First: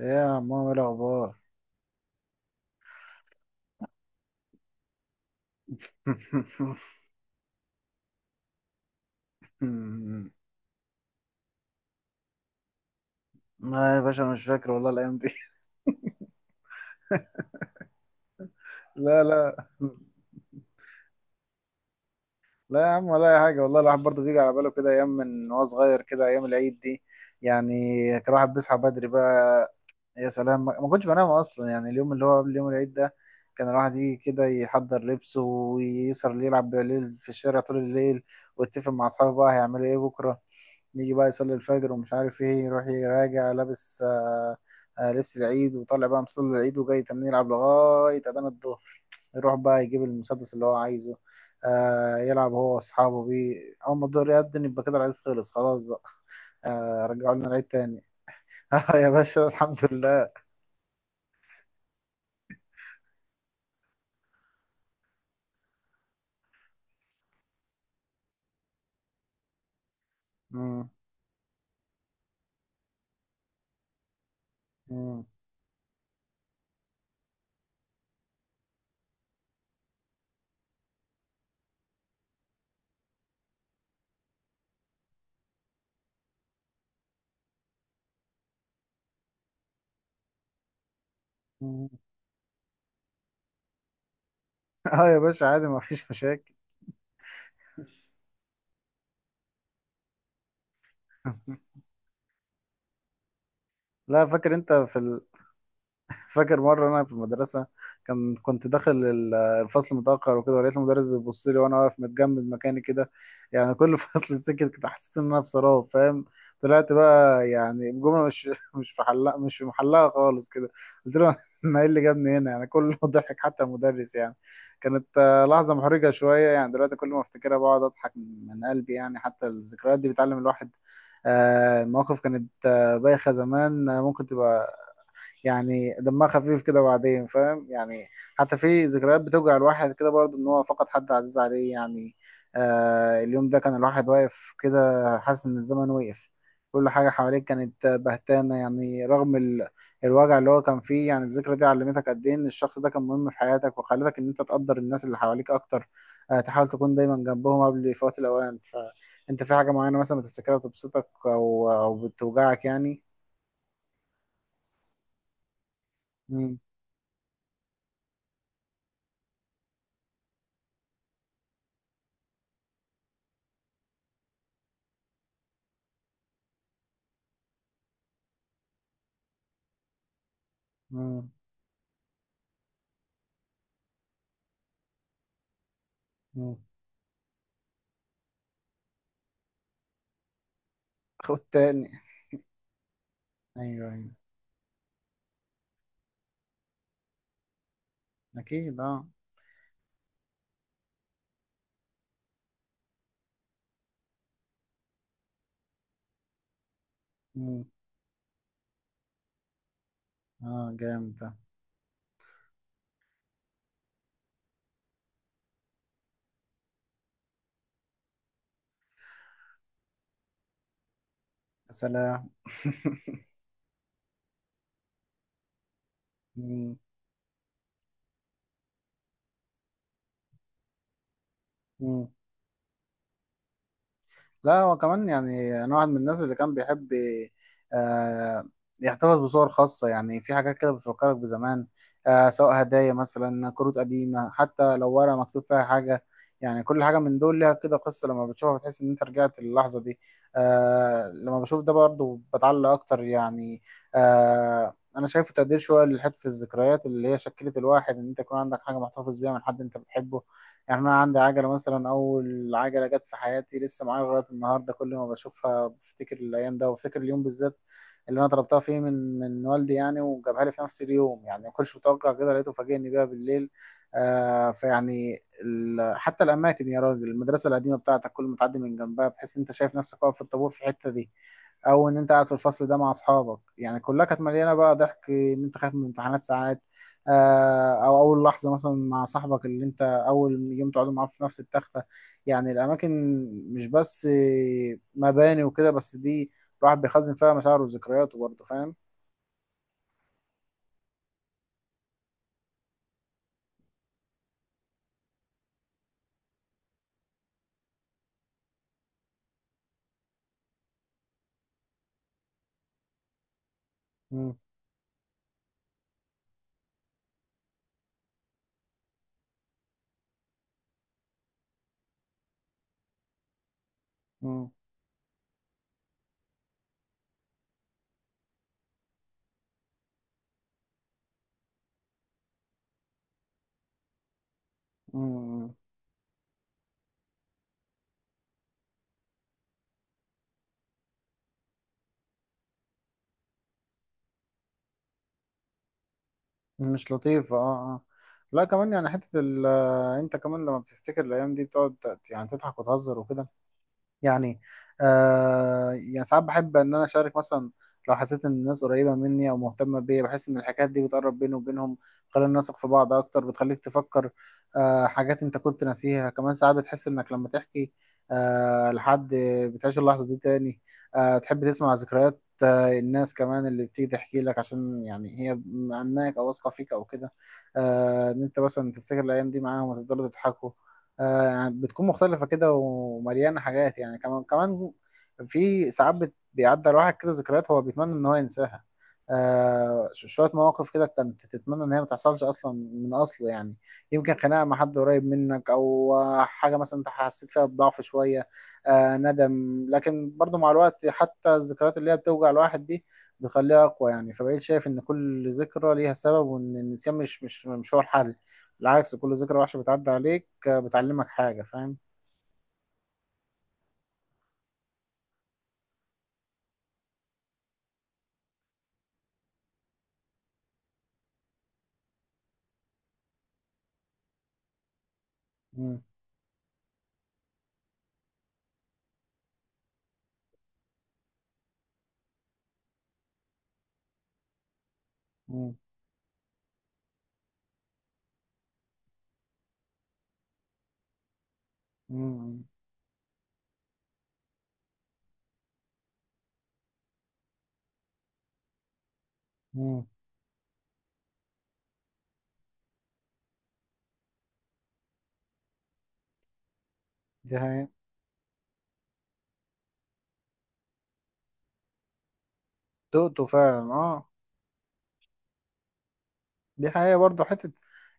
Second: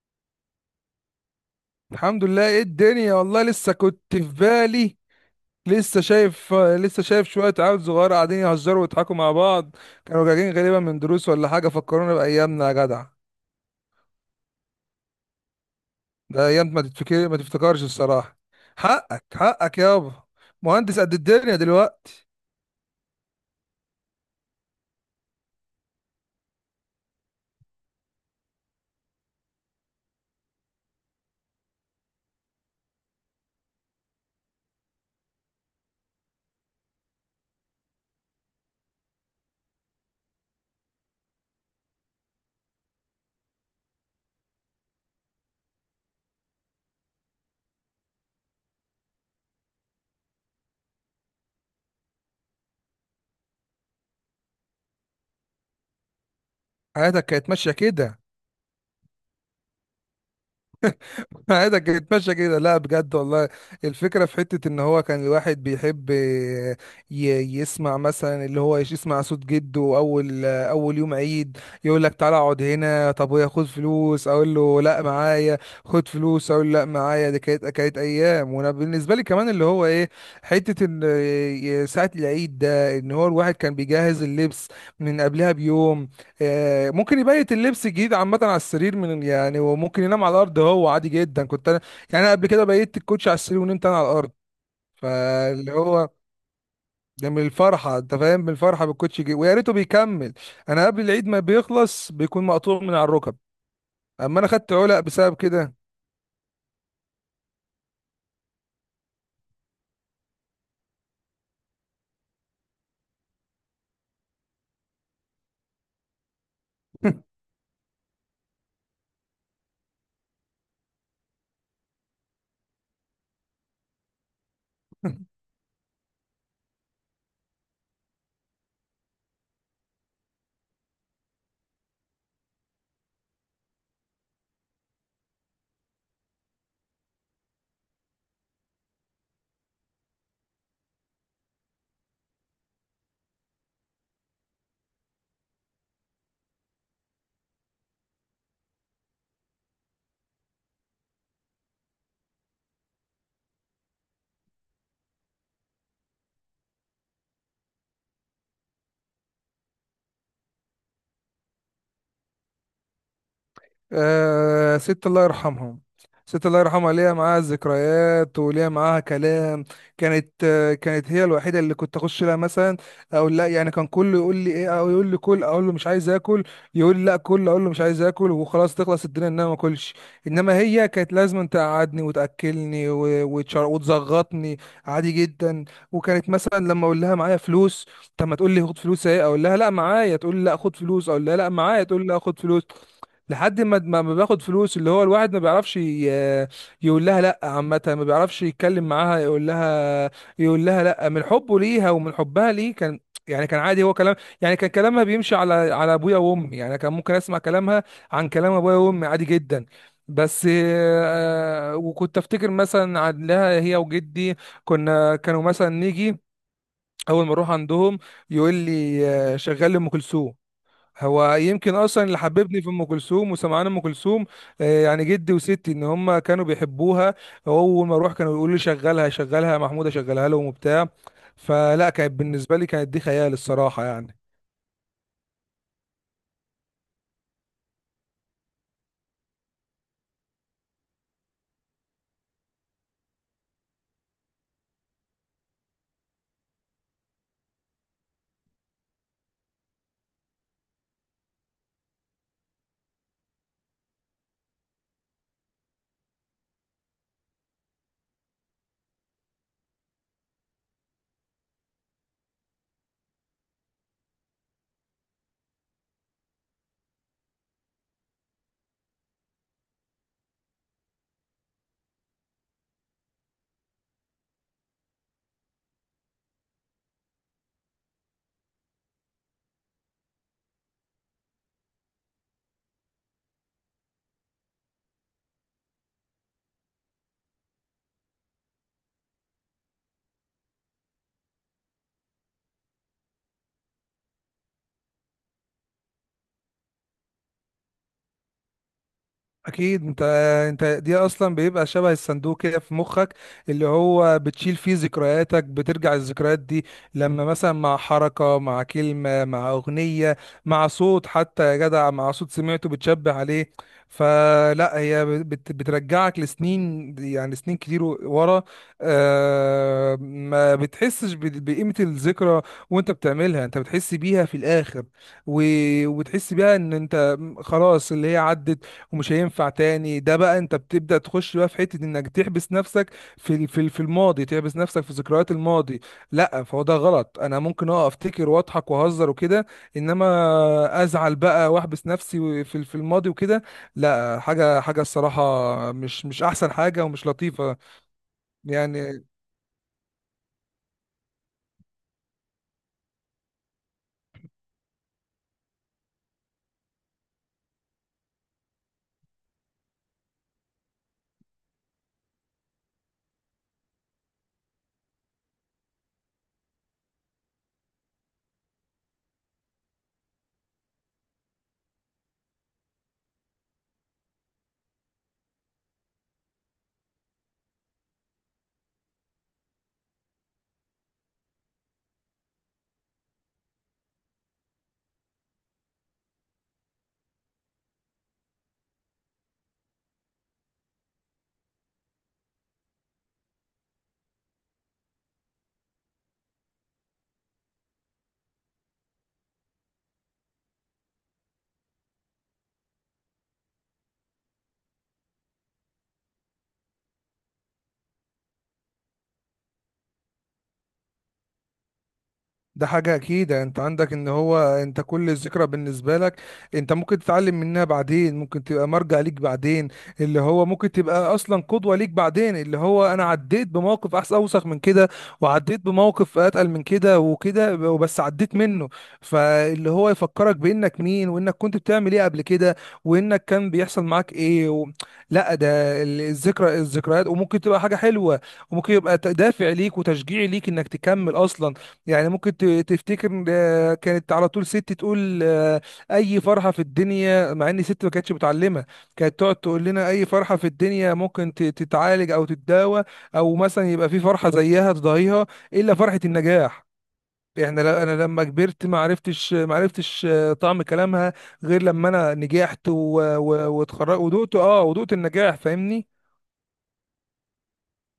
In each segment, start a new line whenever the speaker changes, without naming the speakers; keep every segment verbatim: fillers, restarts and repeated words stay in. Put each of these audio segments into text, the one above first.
ايه يا عمو، ايه الاخبار؟
الحمد لله، ايه الدنيا، والله لسه كنت في بالي. لسه شايف لسه شايف شوية عيال صغار قاعدين يهزروا ويضحكوا مع بعض. كانوا راجعين غالبا من دروس ولا حاجة، فكرونا بأيامنا يا جدع.
لا يا باشا، مش فاكر والله الايام دي.
ده أيام ما تتفكر، ما تفتكرش الصراحة.
لا
حقك
لا
حقك يابا، مهندس قد الدنيا دلوقتي.
لا يا عم ولا اي حاجه، والله الواحد برضه بيجي على باله كده ايام من وهو صغير، كده ايام العيد دي يعني. كان الواحد بيصحى بدري بقى. يا سلام، ما ما كنتش بنام اصلا، يعني اليوم اللي هو قبل يوم العيد ده. كان الواحد يجي كده يحضر لبسه ويسهر يلعب بالليل في الشارع طول الليل، ويتفق مع اصحابه بقى هيعملوا ايه بكره. يجي بقى يصلي الفجر ومش عارف ايه، يروح يراجع لابس آه، آه، لبس العيد وطالع بقى مصلي العيد وجاي تمام يلعب لغاية أذان الظهر. يروح بقى يجيب المسدس اللي هو عايزه، آه يلعب هو وأصحابه بيه. أول ما الظهر يأذن يبقى كده العيد خلص خلاص بقى. آه
حياتك
رجعوا لنا
كانت
العيد
ماشية
تاني.
كده.
آه يا باشا الحمد لله.
عادك يتمشى كده، لا بجد والله. الفكرة في حتة ان هو كان الواحد بيحب ي- يسمع مثلا، اللي هو يسمع صوت جده اول
مم.
اول يوم عيد. يقول لك تعالى اقعد هنا، طب ويا خد فلوس، اقول له لا
مم.
معايا. خد فلوس اقول له لا معايا. دي كانت كانت ايام. وانا بالنسبة لي كمان اللي هو ايه، حتة ان ساعة العيد ده ان هو الواحد كان بيجهز اللبس من قبلها بيوم. آه، ممكن يبيت اللبس الجديد عامة على السرير من يعني، وممكن ينام على الأرض هو، عادي جدا. كنت أنا
مم.
يعني أنا قبل كده بيت الكوتش على السرير ونمت أنا على الأرض.
اه يا باشا، عادي،
فاللي
ما
هو
فيش مشاكل.
ده من الفرحة، أنت فاهم، من الفرحة بالكوتش، جي ويا ريته بيكمل. أنا قبل العيد ما بيخلص بيكون مقطوع من على الركب.
لا،
أما أنا
فاكر انت
خدت
في
علق
ال...
بسبب كده.
فاكر مرة أنا في المدرسة، كان كنت داخل ال- الفصل متأخر وكده، ولقيت المدرس بيبص لي وأنا واقف متجمد مكاني كده. يعني كل فصل سكت كده، حسيت إن أنا في سراب، فاهم. طلعت بقى يعني الجملة مش مش في حلها، مش في محلها خالص كده. قلت له أنا إيه اللي جابني هنا؟ يعني كله ضحك حتى المدرس. يعني كانت آه، لحظة محرجة شوية، يعني دلوقتي كل ما أفتكرها بقعد أضحك من قلبي. يعني حتى الذكريات دي بتعلم الواحد. آه، المواقف كانت آه، بايخة زمان، آه، ممكن تبقى يعني دمها خفيف كده بعدين، فاهم يعني. حتى في ذكريات بتوجع الواحد كده برضه، ان هو فقد حد عزيز عليه يعني. آه اليوم ده كان الواحد واقف كده حاسس ان الزمن وقف، كل حاجة حواليك كانت بهتانة، يعني رغم ال... الوجع اللي هو كان فيه. يعني الذكرى دي علمتك قد ايه ان الشخص ده كان مهم في حياتك، وخلتك ان انت تقدر الناس اللي حواليك اكتر. آه، تحاول تكون دايما جنبهم قبل فوات الاوان. فانت في حاجة معينة مثلا بتفتكرها بتبسطك او او بتوجعك يعني.
آه ست الله يرحمها، ست
مم.
الله يرحمها ليها معاها ذكريات وليها معاها كلام. كانت آه كانت هي الوحيده اللي كنت اخش لها مثلا اقول لا. يعني كان كله يقول لي ايه، او يقول لي كل، اقول له مش عايز اكل. يقول لي لا كل، اقول له مش عايز اكل وخلاص، تخلص الدنيا ان انا ما اكلش. انما هي كانت
مم.
لازم تقعدني وتاكلني و- وتشر- وتزغطني. عادي جدا. وكانت
مم.
مثلا لما اقول لها معايا فلوس، طب ما تقول لي خد فلوس اهي، اقول لها لا معايا، تقول لي لا خد فلوس، اقول لها
خد
لا معايا،
تاني.
تقول لي لا خد فلوس. لحد ما
ايوه
ما
ايوه.
ما باخد فلوس. اللي هو الواحد ما بيعرفش ي- يقول لها لا عامة، ما بيعرفش
اكيد
يتكلم
اه.
معاها، يقول لها، يقول لها لا من حبه ليها ومن حبها ليه كان. يعني كان عادي هو كلام. يعني كان كلامها بيمشي على على ابويا وامي، يعني كان ممكن اسمع
مم.
كلامها عن كلام ابويا وامي عادي جدا. بس
اه جامد ده.
آه، وكنت افتكر مثلا عن لها هي وجدي. كنا كانوا مثلا نيجي، اول ما اروح عندهم يقول لي آه، شغال ام كلثوم. هو
يا
يمكن اصلا اللي
سلام.
حببني في ام كلثوم وسمعان ام كلثوم. آه، يعني جدي وستي ان هم كانوا
مم.
بيحبوها. اول ما اروح كانوا يقولوا لي شغلها شغلها يا محمود، اشغلها لهم وبتاع. فلا
مم.
كانت بالنسبه لي، كانت دي خيال الصراحه يعني.
لا، هو كمان يعني انا واحد من الناس اللي كان بيحب آه يحتفظ بصور خاصة، يعني في حاجات كده بتفكرك بزمان. آه، سواء هدايا، مثلا كروت قديمة، حتى لو ورقة مكتوب فيها حاجة. يعني كل حاجة من دول ليها كده قصة، لما بتشوفها بتحس ان انت رجعت للحظة دي. آه، لما بشوف ده برضه بتعلق اكتر يعني. آه انا شايفه تقدير شوية لحتة الذكريات اللي هي شكلت الواحد، ان انت يكون عندك حاجة محتفظ بيها من حد انت بتحبه. يعني انا عندي عجله مثلا، اول عجله جت في حياتي لسه معايا لغايه النهارده، كل ما بشوفها بفتكر الايام ده، وبفتكر اليوم بالذات اللي انا طلبتها فيه من من والدي يعني، وجابها لي في نفس اليوم، يعني ما كنتش متوقع كده، لقيته فاجئني بيها بالليل. آه فيعني ال... حتى الاماكن يا راجل، المدرسه القديمه بتاعتك كل ما تعدي من جنبها بتحس ان انت شايف نفسك واقف في الطابور في الحته دي، او ان انت قاعد في الفصل ده مع اصحابك. يعني كلها كانت مليانه بقى ضحك، ان انت خايف من الامتحانات ساعات. آه او اول لحظه مثلا مع صاحبك اللي انت اول يوم تقعدوا معاه في نفس التخته. يعني الاماكن مش بس مباني وكده بس، دي الواحد بيخزن فيها مشاعره وذكرياته برضه، فاهم.
اكيد انت انت دي اصلا بيبقى شبه الصندوق كده في مخك اللي هو بتشيل فيه ذكرياتك. بترجع الذكريات دي لما مثلا مع حركة، مع كلمة، مع اغنية، مع صوت حتى يا جدع، مع صوت سمعته بتشبه عليه.
مم.
فلا هي بت بترجعك لسنين، يعني سنين كتير ورا. آه ما بتحسش ب- بقيمة الذكرى، وانت بتعملها انت بتحس بيها في
مم.
الاخر. و- وبتحس بيها ان انت خلاص اللي هي عدت ومش هينفع تاني. ده بقى انت بتبدأ تخش بقى في حتة انك تحبس نفسك في ال- في ال- في الماضي، تحبس نفسك في ذكريات
مم.
الماضي. لا فهو ده غلط. انا ممكن اه افتكر واضحك واهزر وكده، انما ازعل بقى واحبس نفسي في ال- في الماضي وكده، لا. حاجة حاجة الصراحة مش مش احسن حاجة
مش
ومش
لطيفه اه.
لطيفة.
اه. لا كمان يعني
يعني
حته ال- آه، انت كمان لما بتفتكر الايام دي بتقعد ت- يعني تضحك وتهزر وكده. يعني آه يعني ساعات بحب ان انا اشارك مثلا، لو حسيت ان الناس قريبه مني او مهتمه بيا، بحس ان الحكايات دي بتقرب بيني وبينهم، بتخلينا نثق في بعض اكتر، بتخليك تفكر آه حاجات انت كنت ناسيها. كمان ساعات بتحس انك لما تحكي آه لحد بتعيش اللحظه دي تاني. آه، تحب تسمع ذكريات آه الناس كمان اللي بتيجي تحكي لك، عشان يعني هي عنك او واثقه فيك او كده. آه ان انت مثلا تفتكر الايام دي معاهم وتفضلوا تضحكوا. آه، يعني بتكون مختلفة كده ومليانة حاجات يعني، كمان كمان في ساعات بت- بيعدي على واحد كده ذكريات هو بيتمنى إن هو ينساها. آه، ش- شوية مواقف كده كانت تتمنى إن هي ما تحصلش أصلا من أصله يعني. يمكن خناقة مع حد قريب منك، أو آه، حاجة مثلا أنت حسيت فيها بضعف شوية، آه ندم. لكن برضو مع الوقت حتى الذكريات اللي هي بتوجع الواحد دي بيخليها أقوى يعني، فبقيت شايف إن كل ذكرى ليها سبب، وإن النسيان مش مش مش هو الحل. بالعكس، كل ذكرى وحشة بتعدي عليك بتعلمك حاجة، فاهم.
ده حاجة أكيد أنت عندك، إن هو أنت كل ذكرى بالنسبة لك أنت ممكن تتعلم منها بعدين، ممكن تبقى مرجع ليك بعدين، اللي هو ممكن تبقى أصلا قدوة ليك بعدين. اللي هو أنا عديت بموقف أحسن، أوسخ من كده، وعديت
مم.
بموقف أتقل من كده وكده، وبس عديت منه. فاللي هو يفكرك بإنك مين، وإنك كنت بتعمل إيه قبل كده، وإنك كان بيحصل معاك إيه و... لا، ده
مم.
ال- الذكرى الذكريات وممكن تبقى حاجة حلوة، وممكن يبقى دافع ليك وتشجيع ليك إنك تكمل أصلا. يعني ممكن
مم.
ت- تفتكر. آه، كانت على طول ست تقول آه، اي فرحه في الدنيا، مع ان ست ما كانتش متعلمه، كانت تقعد تقول
مم.
لنا اي فرحه في الدنيا ممكن ت- تتعالج او تتداوى، او مثلا يبقى في فرحه زيها تضاهيها، الا فرحه النجاح.
دي
احنا ل-
حقيقة.
انا لما كبرت ما عرفتش، ما عرفتش آه، طعم كلامها غير لما انا نجحت و-
دقته
و-
فعلا
واتخرجت
اه.
ودقت اه ودقت النجاح، فاهمني.
دي حقيقة برضو حتة.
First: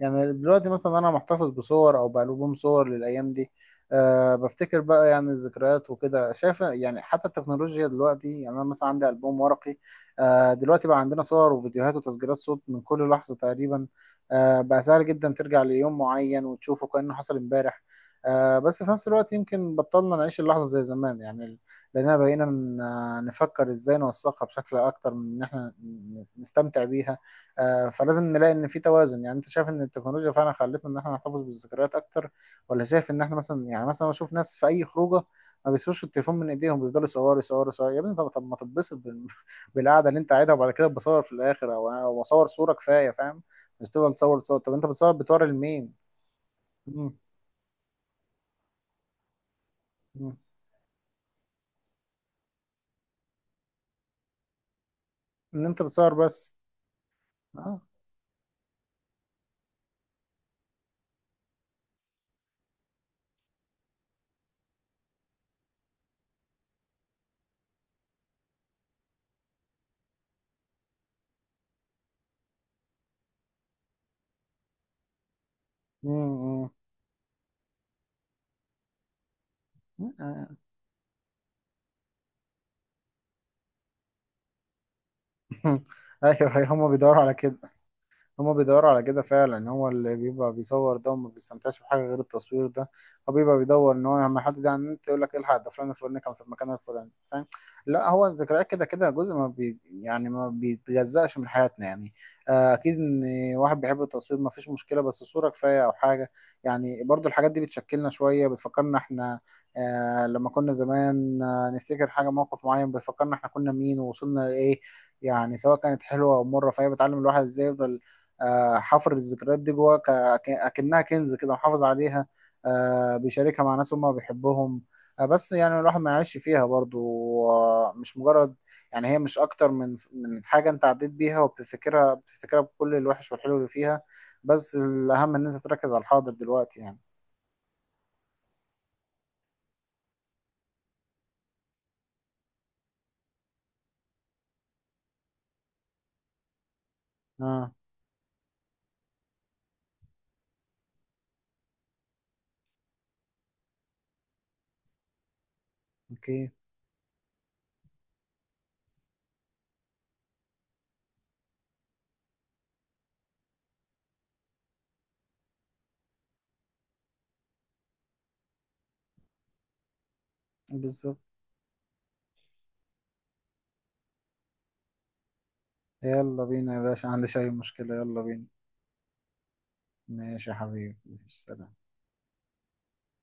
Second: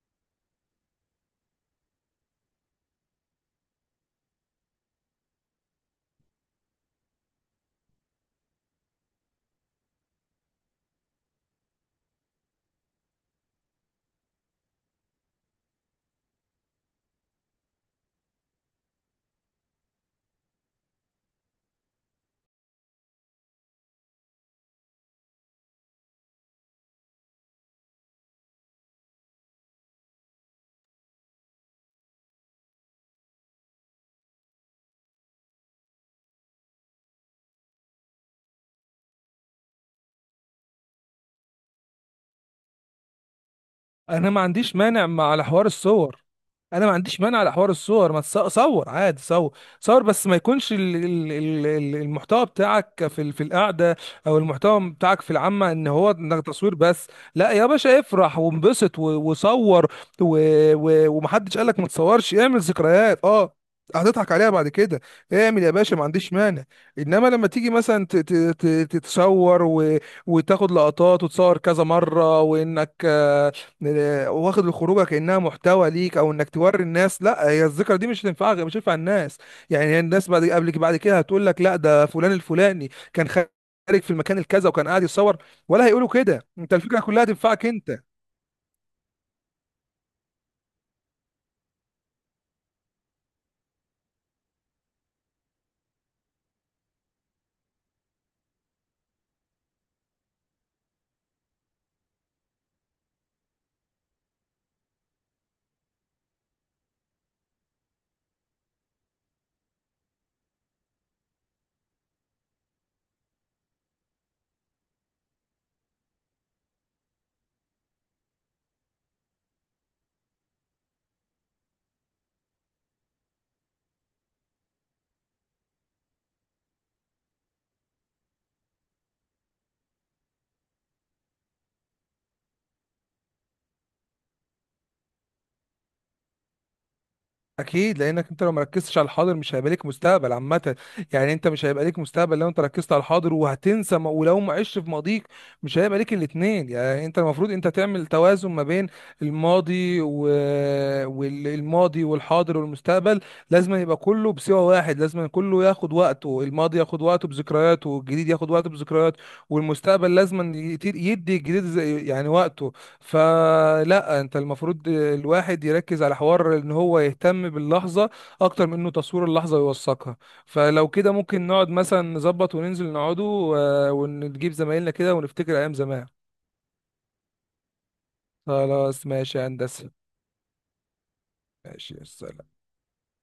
يعني دلوقتي مثلا أنا محتفظ بصور أو بألبوم صور للأيام دي. أه، بفتكر بقى يعني الذكريات وكده، شايف يعني حتى التكنولوجيا دلوقتي، يعني أنا مثلا عندي ألبوم ورقي. أه دلوقتي بقى عندنا صور وفيديوهات وتسجيلات صوت من كل لحظة تقريبا. أه بقى سهل جدا ترجع ليوم معين وتشوفه كأنه حصل امبارح. أه بس في نفس الوقت يمكن بطلنا نعيش اللحظة زي زمان يعني، لأننا بقينا ن- نفكر إزاي نوثقها بشكل أكتر من إن إحنا ن- نستمتع بيها. آه، فلازم نلاقي ان في توازن. يعني انت شايف ان التكنولوجيا فعلا خلتنا ان احنا نحتفظ بالذكريات اكتر، ولا شايف ان احنا مثلا؟ يعني مثلا بشوف ناس في اي خروجه ما بيسيبوش التليفون من ايديهم، بيفضلوا يصوروا يصوروا يصوروا. يا ابني طب طب ما تتبسط بال- بالقعده اللي انت قاعدها، وبعد كده بصور في الاخر، او أو اصور صوره كفايه، فاهم؟ مش تفضل
انا
تصور
ما
تصور. طب
عنديش
انت
مانع
بتصور
مع- على
بتوري
حوار
لمين؟
الصور. انا ما
مم،
عنديش مانع على حوار الصور. ما تص- صور عادي، صور صور بس
مم.
ما يكونش ال- ال- ال- ال- المحتوى بتاعك في ال- في القعده، او المحتوى بتاعك في
ان
العامه
انت
ان هو
بتصور
انك
بس.
تصوير بس. لا يا
اه.
باشا افرح وانبسط و- وصور. و- و- ومحدش قالك ما تصورش، اعمل ذكريات، اه هتضحك عليها بعد كده. اعمل يا باشا، ما عنديش مانع. انما لما تيجي مثلا ت- ت- ت- تتصور و- وتاخد لقطات وتصور كذا مره، وانك آه، واخد الخروجه كانها محتوى ليك، او انك
مم،
توري الناس، لا هي الذكرى دي مش هتنفعك، مش هتنفع الناس. يعني هي الناس بعد
مم.
قبل بعد كده هتقول لك لا ده فلان الفلاني كان خارج في المكان الكذا وكان قاعد يتصور. ولا هيقولوا كده،
ايوه ايوه،
انت
هما
الفكره
بيدوروا
كلها
على كده.
تنفعك انت.
هما بيدوروا على كده فعلا، هو اللي بيبقى بيصور ده وما بيستمتعش بحاجة غير التصوير ده. هو بيبقى بيدور ان هو لما يحط ده على النت يقول لك الحق، ده فلان الفلاني كان في المكان الفلاني، فاهم. لا، هو الذكريات كده كده جزء ما بي يعني ما بيتجزأش من حياتنا يعني. آه، اكيد ان واحد بيحب التصوير ما فيش مشكلة، بس صورة كفاية او حاجة. يعني برضو الحاجات دي بتشكلنا شوية، بتفكرنا احنا آه، لما كنا زمان. آه، نفتكر حاجة، موقف معين بيفكرنا احنا كنا مين ووصلنا لإيه، يعني سواء كانت حلوة أو مرة، فهي بتعلم الواحد ازاي يفضل آه، حفر الذكريات دي جواه ك- ك- اكنها كنز كده محافظ عليها. آه، بيشاركها مع ناس هم بيحبهم. آه، بس يعني الواحد ما يعيش فيها برضو. آه، مش مجرد يعني هي مش اكتر من من حاجه انت عديت بيها وبتفتكرها، بتفتكرها بكل الوحش والحلو اللي فيها، بس الاهم ان انت تركز على الحاضر دلوقتي يعني.
اكيد، لانك انت لو مركزتش على الحاضر مش هيبقى ليك مستقبل عامه. يعني انت مش هيبقى ليك مستقبل لو انت ركزت على الحاضر وهتنسى م- ولو ما عشت في ماضيك مش هيبقى ليك الاتنين. يعني انت المفروض انت
اه.
تعمل توازن ما بين الماضي و... والماضي والحاضر والمستقبل، لازم يبقى كله بسوى واحد. لازم كله ياخد وقته،
اوكي.
الماضي ياخد وقته بذكرياته، والجديد ياخد وقته بذكرياته، والمستقبل لازم يدي الجديد زي- يعني وقته. فلا انت المفروض الواحد يركز على حوار ان هو يهتم باللحظه اكتر من انه تصوير اللحظه ويوثقها. فلو كده
بالظبط.
ممكن نقعد مثلا نظبط وننزل نقعدوا، آه، ونجيب زمايلنا كده ونفتكر ايام زمان.
يلا بينا يا باشا، عندي أي مشكله، يلا بينا.
خلاص ماشي يا هندسه،
ماشي يا حبيبي، ماشي، سلام.
ماشي يا سلام.